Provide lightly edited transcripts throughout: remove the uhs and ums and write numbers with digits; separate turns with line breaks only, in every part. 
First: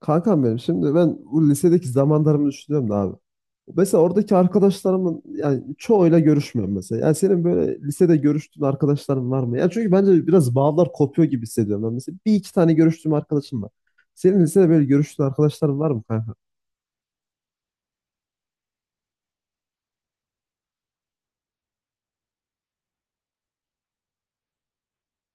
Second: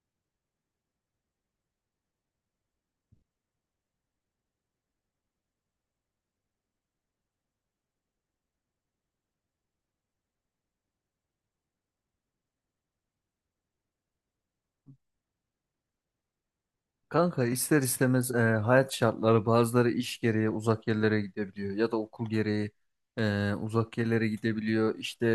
Kankam benim şimdi bu lisedeki zamanlarımı düşünüyorum da abi. Mesela oradaki arkadaşlarımın yani çoğuyla görüşmüyorum mesela. Yani senin böyle lisede görüştüğün arkadaşların var mı? Yani çünkü bence biraz bağlar kopuyor gibi hissediyorum ben mesela. Bir iki tane görüştüğüm arkadaşım var. Senin lisede böyle görüştüğün arkadaşların var mı kanka?
Kanka ister istemez hayat şartları bazıları iş gereği uzak yerlere gidebiliyor ya da okul gereği uzak yerlere gidebiliyor. İşte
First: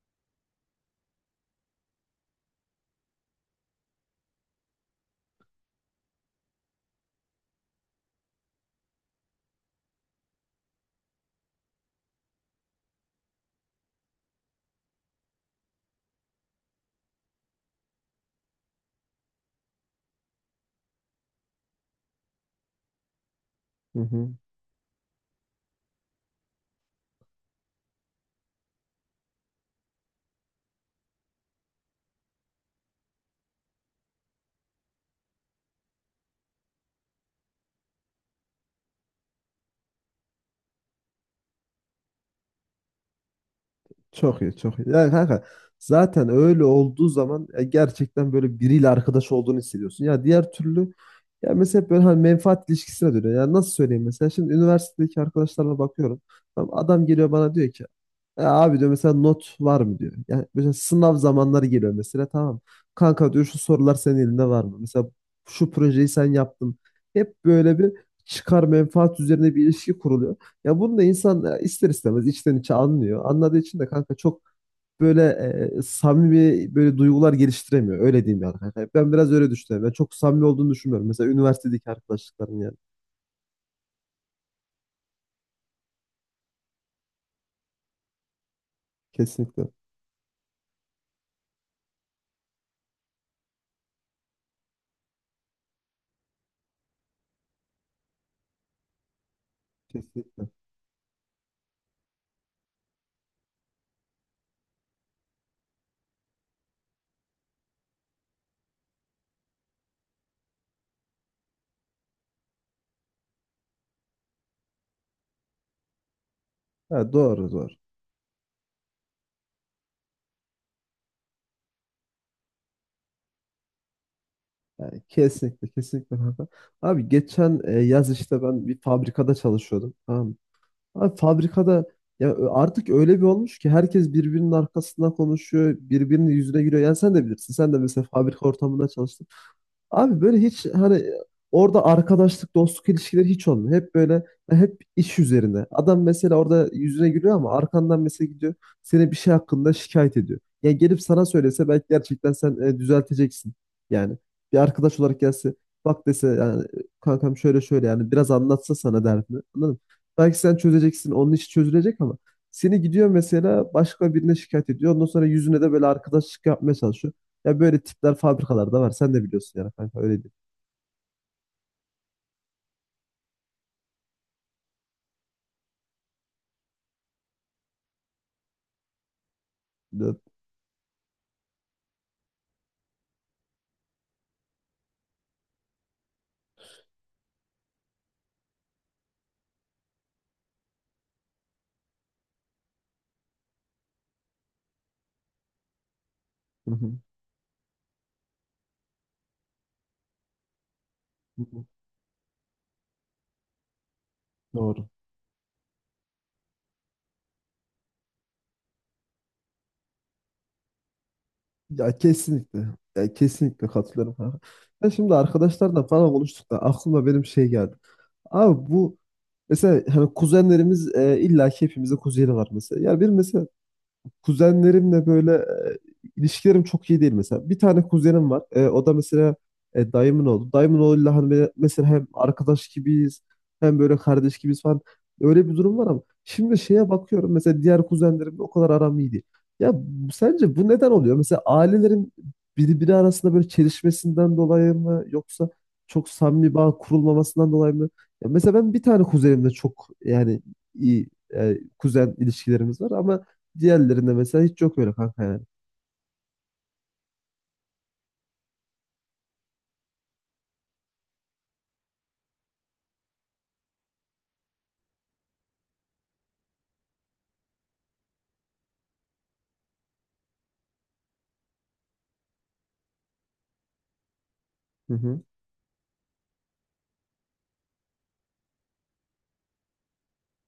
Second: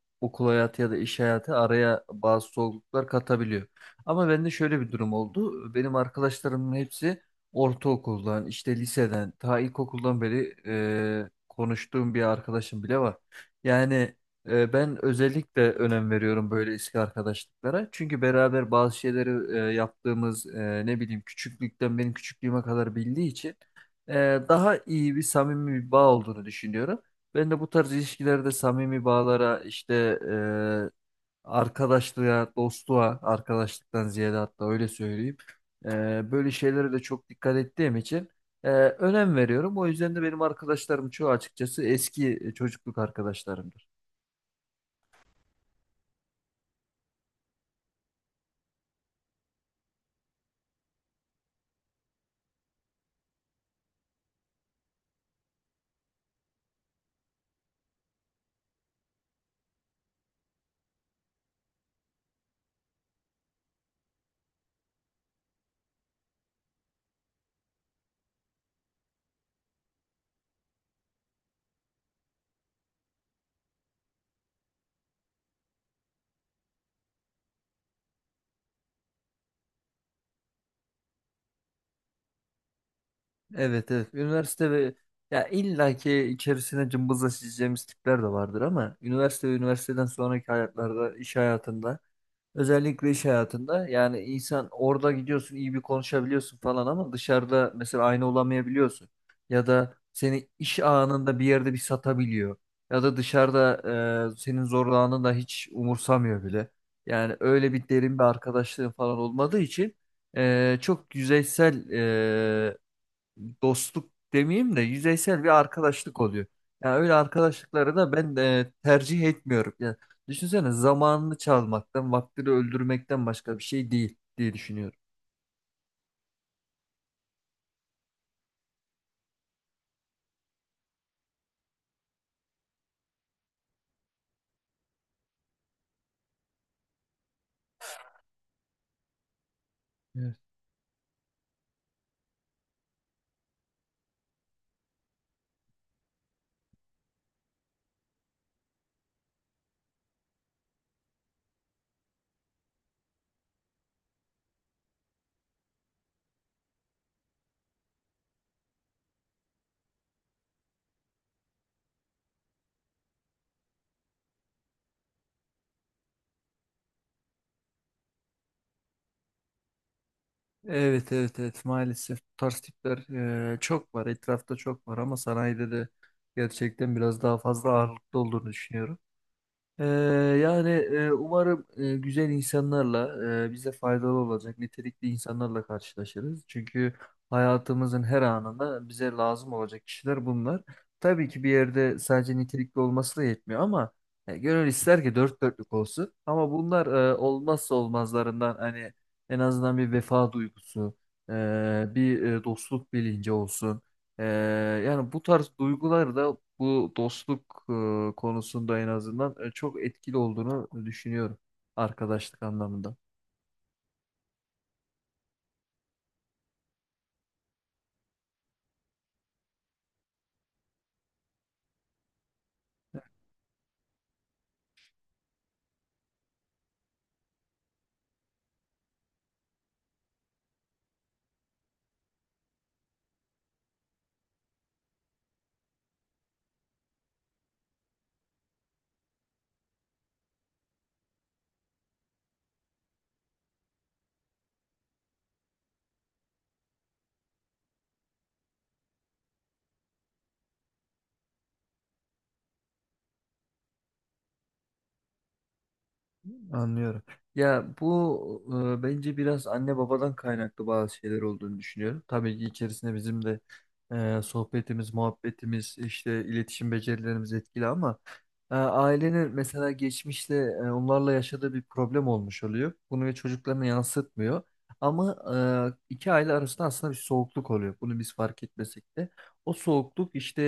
okul hayatı ya da iş hayatı araya bazı zorluklar katabiliyor. Ama bende şöyle bir durum oldu. Benim arkadaşlarımın hepsi ortaokuldan, işte liseden, ta ilkokuldan beri konuştuğum bir arkadaşım bile var. Yani Ben özellikle önem veriyorum böyle eski arkadaşlıklara. Çünkü beraber bazı şeyleri yaptığımız, ne bileyim küçüklükten benim küçüklüğüme kadar bildiği için
Hı hı.
e, daha iyi bir samimi bir bağ olduğunu düşünüyorum. Ben de bu tarz ilişkilerde samimi bağlara işte, arkadaşlığa, dostluğa, arkadaşlıktan ziyade hatta öyle söyleyeyim. Böyle şeylere de çok dikkat ettiğim için önem veriyorum. O yüzden de benim arkadaşlarım çoğu açıkçası eski çocukluk arkadaşlarımdır.
Çok iyi, çok iyi. Yani kanka zaten öyle olduğu zaman gerçekten böyle biriyle arkadaş olduğunu hissediyorsun. Ya diğer türlü, ya mesela hep böyle hani menfaat ilişkisine dönüyor. Yani nasıl söyleyeyim, mesela şimdi üniversitedeki arkadaşlarla bakıyorum. Tamam, adam geliyor bana diyor ki "E abi, diyor, mesela not var mı diyor." Yani mesela sınav zamanları geliyor mesela, tamam. "Kanka, diyor, şu sorular senin elinde var mı?" Mesela şu projeyi sen yaptın. Hep böyle bir çıkar menfaat üzerine bir ilişki kuruluyor. Ya bunu da insan ister istemez içten içe anlıyor. Anladığı için de kanka çok böyle samimi böyle duygular geliştiremiyor. Öyle diyeyim yani kanka. Ben biraz öyle düşünüyorum. Ben çok samimi olduğunu düşünmüyorum. Mesela üniversitedeki arkadaşlıklarım yani.
Evet, evet. Üniversite ve ya illaki içerisine cımbızla çizeceğimiz tipler de vardır, ama üniversite ve
Kesinlikle.
üniversiteden sonraki hayatlarda, iş hayatında, özellikle iş hayatında yani insan orada gidiyorsun, iyi bir konuşabiliyorsun falan, ama dışarıda mesela aynı olamayabiliyorsun. Ya da
Kesinlikle.
seni iş anında bir yerde bir satabiliyor. Ya da dışarıda senin zorlananı da hiç umursamıyor bile. Yani öyle bir derin bir arkadaşlığın falan olmadığı için çok yüzeysel dostluk demeyeyim de yüzeysel bir arkadaşlık oluyor. Yani
Ha,
öyle
doğru doğru.
arkadaşlıkları da ben tercih etmiyorum. Yani düşünsene, zamanını çalmaktan, vaktini öldürmekten başka bir şey değil diye düşünüyorum.
Yani kesinlikle kesinlikle kanka. Abi geçen yaz işte ben bir fabrikada çalışıyordum. Tamam mı? Abi fabrikada ya artık öyle bir olmuş ki herkes birbirinin arkasından konuşuyor, birbirinin yüzüne gülüyor. Yani sen de bilirsin. Sen de mesela fabrika ortamında çalıştın. Abi böyle
Evet.
hiç hani orada arkadaşlık, dostluk ilişkileri hiç olmuyor. Hep böyle, hep iş üzerine. Adam mesela orada yüzüne gülüyor ama arkandan mesela gidiyor, seni bir şey hakkında şikayet ediyor. Ya gelip sana söylese belki gerçekten sen düzelteceksin. Yani bir arkadaş olarak gelse, bak dese yani, kankam şöyle şöyle yani biraz anlatsa sana derdini. Anladın mı? Belki sen çözeceksin, onun işi çözülecek ama seni gidiyor mesela başka birine şikayet ediyor. Ondan sonra yüzüne de böyle arkadaşlık yapmaya çalışıyor. Ya böyle tipler fabrikalarda var. Sen de biliyorsun yani kanka, öyle değil.
Evet, evet, evet, maalesef bu tarz tipler çok var etrafta, çok var, ama sanayide de gerçekten biraz daha fazla ağırlıklı olduğunu düşünüyorum. Ee, yani, umarım güzel insanlarla, bize faydalı olacak nitelikli insanlarla karşılaşırız. Çünkü hayatımızın her anında bize lazım olacak kişiler bunlar. Tabii ki bir yerde sadece nitelikli olması da yetmiyor, ama gönül ister ki dört dörtlük olsun. Ama
Hı
bunlar
hı.
olmazsa olmazlarından, hani en azından bir vefa duygusu,
Hı hı.
e, bir dostluk bilinci olsun. Ee,
Doğru.
yani bu tarz duygular da bu dostluk konusunda en azından çok etkili olduğunu düşünüyorum
Ya
arkadaşlık
kesinlikle.
anlamında.
Ya kesinlikle katılıyorum kanka. Ben şimdi arkadaşlarla falan konuştuk da aklıma benim şey geldi. Abi bu mesela hani kuzenlerimiz, illa ki hepimizin kuzeni var mesela. Ya bir mesela kuzenlerimle böyle ilişkilerim çok iyi değil mesela. Bir tane kuzenim var. E, o da mesela dayımın oğlu. Dayımın oğluyla hani böyle mesela hem arkadaş gibiyiz, hem böyle kardeş gibiyiz falan. Öyle bir durum var ama şimdi şeye bakıyorum, mesela diğer kuzenlerimle o kadar aram iyi değil. Ya sence bu neden oluyor? Mesela ailelerin birbiri arasında böyle çelişmesinden dolayı mı, yoksa çok samimi bağ kurulmamasından dolayı mı? Ya mesela ben bir tane kuzenimle çok yani iyi kuzen ilişkilerimiz var ama diğerlerinde mesela hiç yok öyle kanka yani.
Anlıyorum. Ya bu, bence biraz anne babadan kaynaklı bazı şeyler olduğunu düşünüyorum. Tabii ki içerisinde bizim de sohbetimiz, muhabbetimiz, işte iletişim becerilerimiz etkili, ama ailenin mesela geçmişte onlarla yaşadığı bir problem olmuş oluyor. Bunu çocuklarına yansıtmıyor.
Hı
Ama
hı.
iki aile arasında aslında bir soğukluk oluyor. Bunu biz fark etmesek de. O soğukluk işte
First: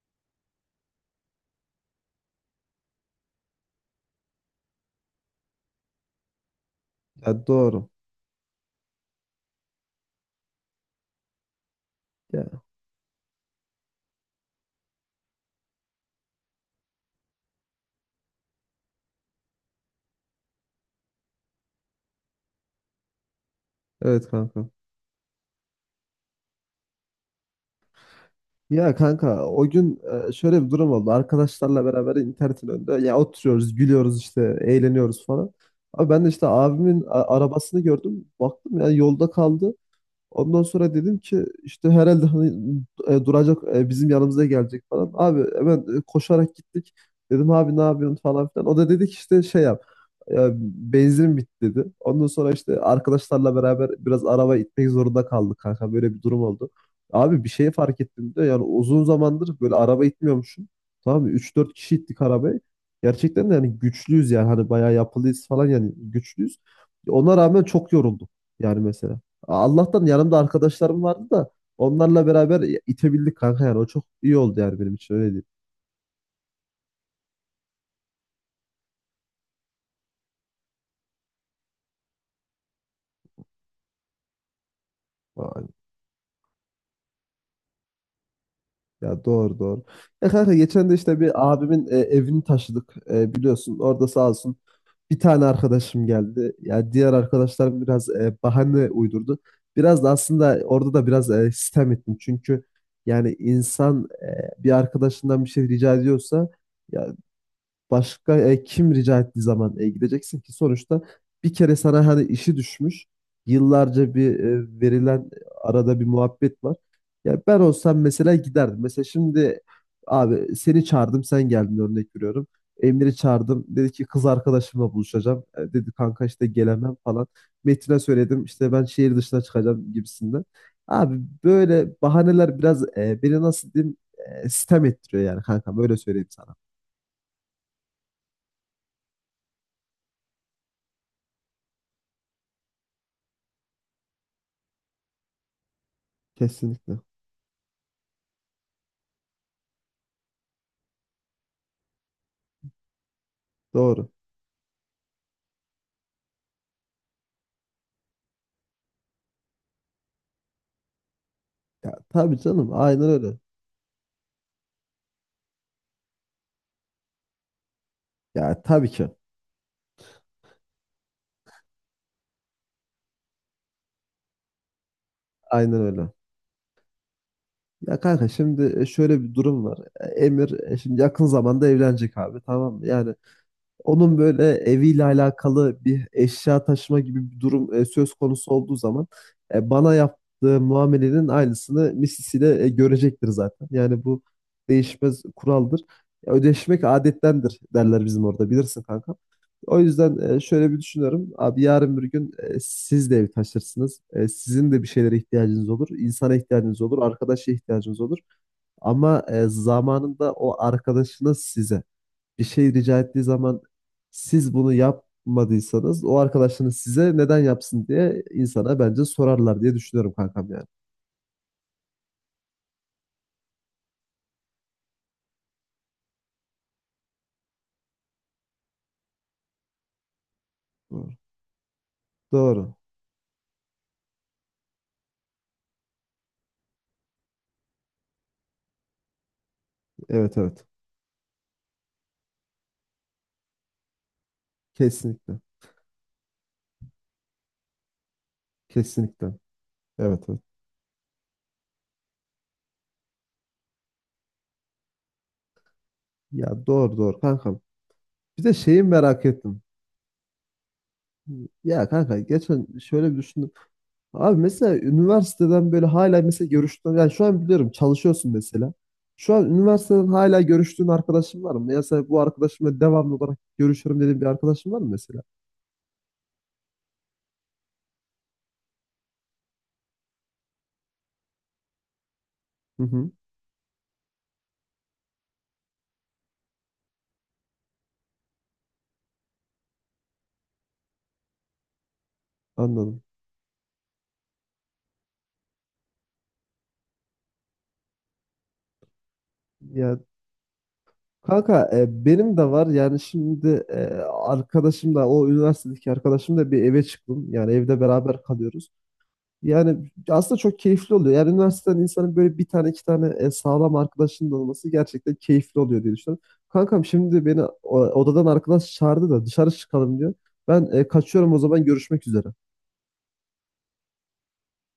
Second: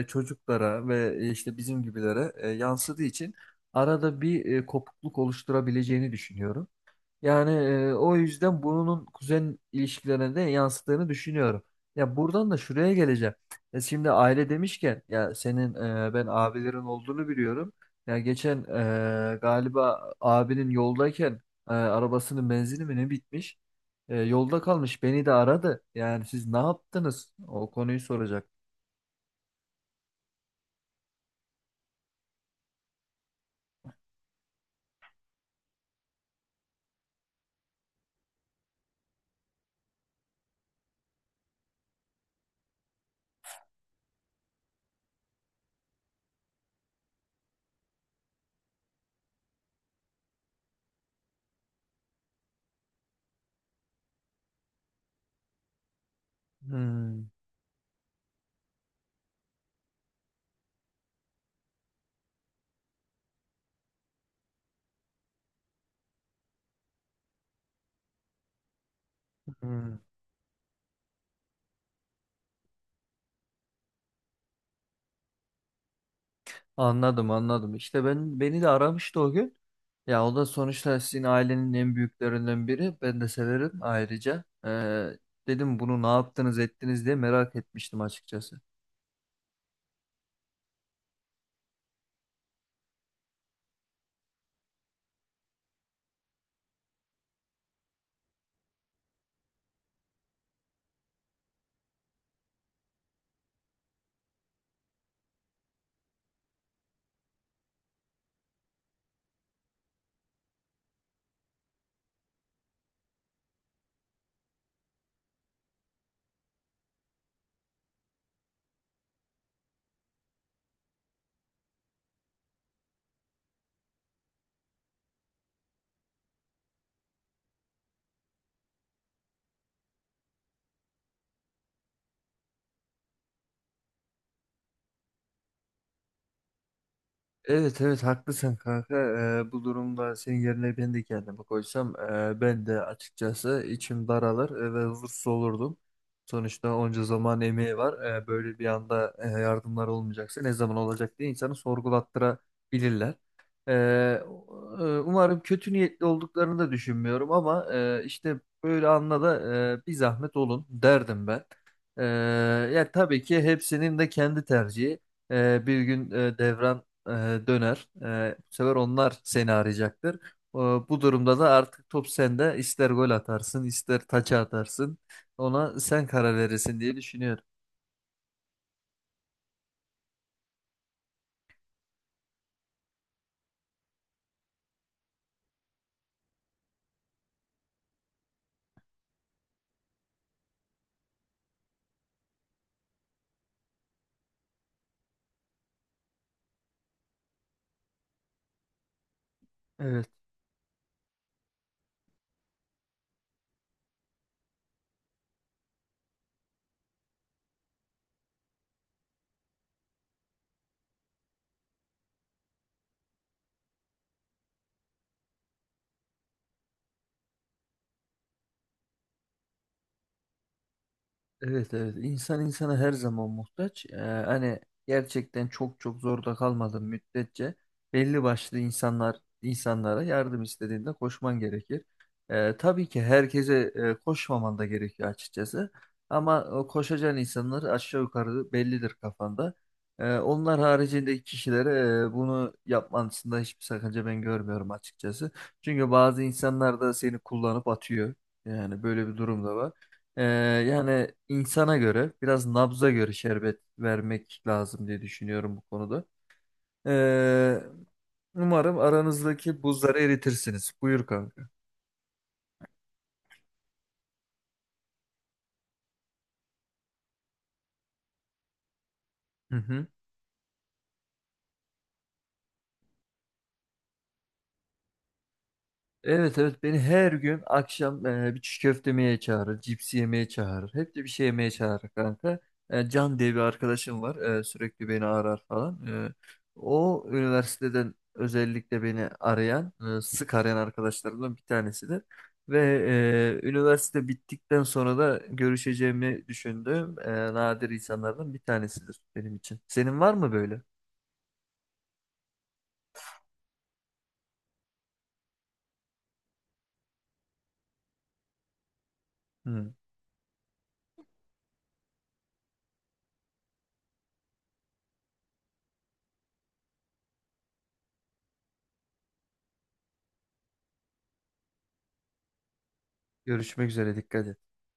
çocuklara ve işte bizim gibilere yansıdığı için arada bir kopukluk oluşturabileceğini düşünüyorum.
Ya
Yani
doğru.
o yüzden bunun kuzen ilişkilerine de yansıttığını düşünüyorum. Ya buradan da
Ya
şuraya geleceğim. Ya şimdi aile demişken, ya senin, ben abilerin olduğunu biliyorum. Ya geçen galiba abinin yoldayken arabasının benzini mi ne bitmiş?
evet
Yolda
kanka.
kalmış, beni de aradı. Yani siz ne yaptınız? O konuyu soracak.
Ya kanka o gün şöyle bir durum oldu. Arkadaşlarla beraber internetin önünde ya oturuyoruz, gülüyoruz işte, eğleniyoruz falan. Abi ben de işte abimin arabasını gördüm. Baktım ya yolda kaldı. Ondan sonra dedim ki işte herhalde hani duracak, bizim yanımıza gelecek falan. Abi hemen koşarak gittik. Dedim abi ne yapıyorsun falan filan. O da dedi ki işte şey yap. e, Benzin bitti dedi. Ondan sonra işte arkadaşlarla beraber biraz araba itmek zorunda kaldık kanka. Böyle bir durum oldu.
Hmm,
Abi bir şey fark ettim de, yani uzun zamandır böyle araba itmiyormuşum. Tamam mı? 3-4 kişi ittik arabayı. Gerçekten de yani güçlüyüz, yani hani bayağı yapılıyız falan, yani güçlüyüz. Ona rağmen çok yoruldum yani mesela.
hmm.
Allah'tan yanımda arkadaşlarım vardı da onlarla beraber itebildik kanka. Yani o çok iyi oldu yani benim için, öyle değil.
Anladım, anladım. İşte ben, beni de aramıştı o gün. Ya o da sonuçta sizin ailenin en büyüklerinden biri. Ben de severim ayrıca.
Vay.
Dedim bunu ne yaptınız ettiniz diye merak etmiştim açıkçası.
Ya doğru doğru. Ya kanka geçen de işte bir abimin evini taşıdık. E, biliyorsun orada sağ olsun bir tane arkadaşım geldi. Ya diğer arkadaşlarım biraz bahane uydurdu. Biraz da aslında orada da biraz sistem ettim çünkü yani insan bir arkadaşından bir şey rica ediyorsa, ya başka kim rica ettiği zaman gideceksin ki sonuçta bir kere sana hani işi düşmüş. Yıllarca bir verilen arada bir muhabbet var. Ya ben olsam mesela giderdim. Mesela şimdi abi seni çağırdım sen geldin, örnek veriyorum. Emre'yi çağırdım. Dedi ki kız arkadaşımla buluşacağım. E, dedi kanka işte gelemem falan. Metin'e söyledim işte ben şehir dışına çıkacağım gibisinden. Abi böyle bahaneler biraz beni nasıl diyeyim sitem ettiriyor yani kanka, böyle söyleyeyim sana.
Evet, evet, haklısın kanka. Bu durumda senin yerine ben de kendimi koysam, ben de açıkçası içim daralır ve huzursuz olurdum. Sonuçta
Kesinlikle.
onca zaman emeği var. E, böyle bir anda yardımlar olmayacaksa ne zaman olacak diye insanı sorgulattırabilirler.
Doğru.
E, umarım kötü niyetli olduklarını da düşünmüyorum, ama işte böyle anla da bir zahmet olun derdim ben.
Ya
E,
tabii canım,
ya
aynen
tabii
öyle.
ki hepsinin de kendi tercihi. Bir gün devran e, döner. E, bu
Ya
sefer
tabii ki
onlar seni arayacaktır. E, bu durumda da artık top sende. İster gol atarsın, ister taça atarsın.
aynen
Ona sen
öyle.
karar verirsin diye düşünüyorum.
Ya kanka şimdi şöyle bir durum var. E, Emir şimdi yakın zamanda evlenecek abi, tamam mı? Yani onun böyle eviyle alakalı bir eşya taşıma gibi bir durum söz konusu olduğu zaman bana yaptığı muamelenin aynısını misisiyle görecektir zaten. Yani bu değişmez kuraldır. Ya, ödeşmek adettendir derler bizim orada, bilirsin kanka. O
Evet.
yüzden şöyle bir düşünüyorum. Abi yarın bir gün siz de ev taşırsınız. E, sizin de bir şeylere ihtiyacınız olur. İnsana ihtiyacınız olur. Arkadaşa ihtiyacınız olur. Ama zamanında o arkadaşınız size bir şey rica ettiği zaman, siz bunu yapmadıysanız o arkadaşınız size neden yapsın diye insana bence sorarlar diye düşünüyorum kankam yani.
Evet, evet, insan insana her zaman muhtaç. Hani gerçekten çok çok zorda kalmadığın müddetçe belli başlı insanlar insanlara yardım istediğinde
Doğru.
koşman gerekir.
Doğru.
Tabii ki herkese koşmaman da gerekiyor açıkçası. Ama o koşacağın insanlar aşağı yukarı bellidir kafanda.
Evet
Onlar
evet.
haricindeki kişilere bunu yapmasında hiçbir sakınca ben görmüyorum açıkçası.
Kesinlikle.
Çünkü bazı insanlar da seni kullanıp atıyor. Yani böyle bir
Kesinlikle.
durum da var. Ee,
Evet evet.
yani insana göre biraz nabza göre şerbet vermek lazım diye düşünüyorum bu konuda.
Ya doğru doğru kankam.
Ee,
Bir de
umarım
şeyi merak ettim.
aranızdaki buzları eritirsiniz. Buyur kanka.
Ya kanka geçen şöyle bir düşündüm. Abi mesela üniversiteden böyle hala mesela görüştüğün, yani şu an biliyorum çalışıyorsun mesela. Şu an
Hı hı.
üniversiteden hala görüştüğün arkadaşın var mı? Mesela bu arkadaşımla devamlı olarak görüşürüm dediğin bir arkadaşın var mı mesela?
Evet, evet, beni her gün akşam bir çiğ köfte yemeye çağırır, cips yemeye çağırır. Hep de bir şey yemeye çağırır kanka.
Hı
E,
hı,
Can diye bir arkadaşım var. Sürekli beni arar falan. E, o üniversiteden özellikle beni arayan, sık arayan arkadaşlarımdan bir tanesidir. Ve
anladım.
üniversite bittikten sonra da görüşeceğimi düşündüğüm nadir insanlardan bir tanesidir benim için.
Ya
Senin var mı böyle?
kanka benim de var yani şimdi arkadaşım da, o üniversitedeki arkadaşım da, bir eve çıktım. Yani evde beraber kalıyoruz.
Hı.
Yani aslında çok keyifli oluyor. Yani üniversiteden insanın böyle bir tane iki tane sağlam arkadaşının olması gerçekten keyifli oluyor diye düşünüyorum. Kankam şimdi beni odadan arkadaş çağırdı da dışarı çıkalım diyor. Ben kaçıyorum o zaman, görüşmek üzere.
Görüşmek üzere, dikkat et.